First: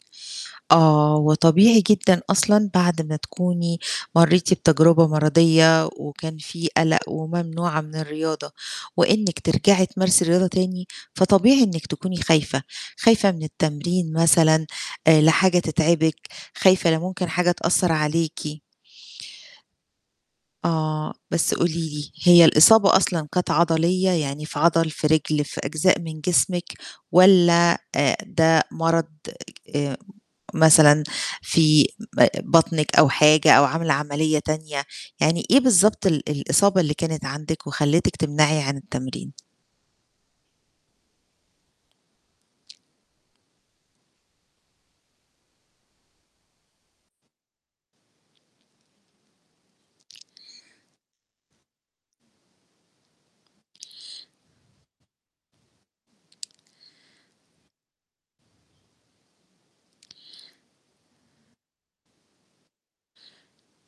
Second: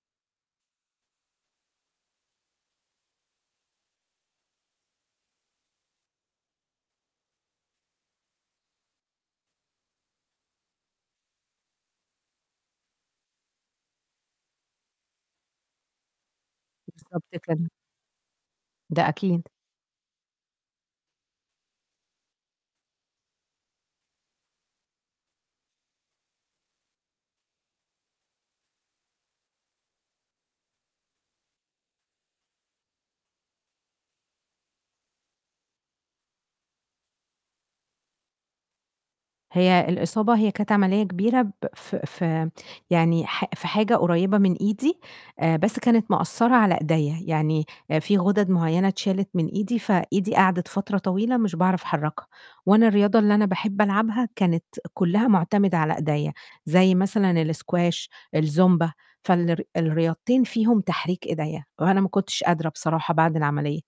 آه، وطبيعي جدًا أصلًا بعد ما تكوني مرّيتِ بتجربة مَرَضِية، وكان في قلق، وممنوعة من الرياضة وإنِّك ترجعي تمارسي رياضة تاني، فطبيعي إنِّك تكوني خايفة، خايفة من التمرين مثلًا، آآ لا حاجة تتعبِك، خايفة لا بالضبط ممكن حاجة كده. تأثّر عليكِ. ده أكيد. آه، بس قولي لي هي الإصابة أصلًا كانت عَضَلية، يعني في عَضَل، في رِجل في أجزاء من جسمِك والَّا آآ، ده مَرَض آآ، مثلًا في ام بطنِك أو حاجة أو عاملة عملية تانية، يعني إيه بالضبط ال الإصابة اللي كانت عندِك وخليتِك تمنعي عن التمرين؟ هي الإصابة، هي كانت عملية كبيرة ب في في يعني حا في حاجة قريبة من إيدي، بس كانت مأثِّرة على إيديّا، يعني في غُدَد معيّنة اتشالت من إيدي، فإيدي قَعَدِت فترة طويلة مش باعرف أحرّكها، وأنا الرياضة اللي أنا باحب ألعبها، كانت كُلّها معتمدة على إيديّا، زي مثلًا الاسكواش، الزومبا، فالر الرياضتين فيهم تحريك إيديّا وأنا ما كُنتش قادرة بصراحة بعد العملية.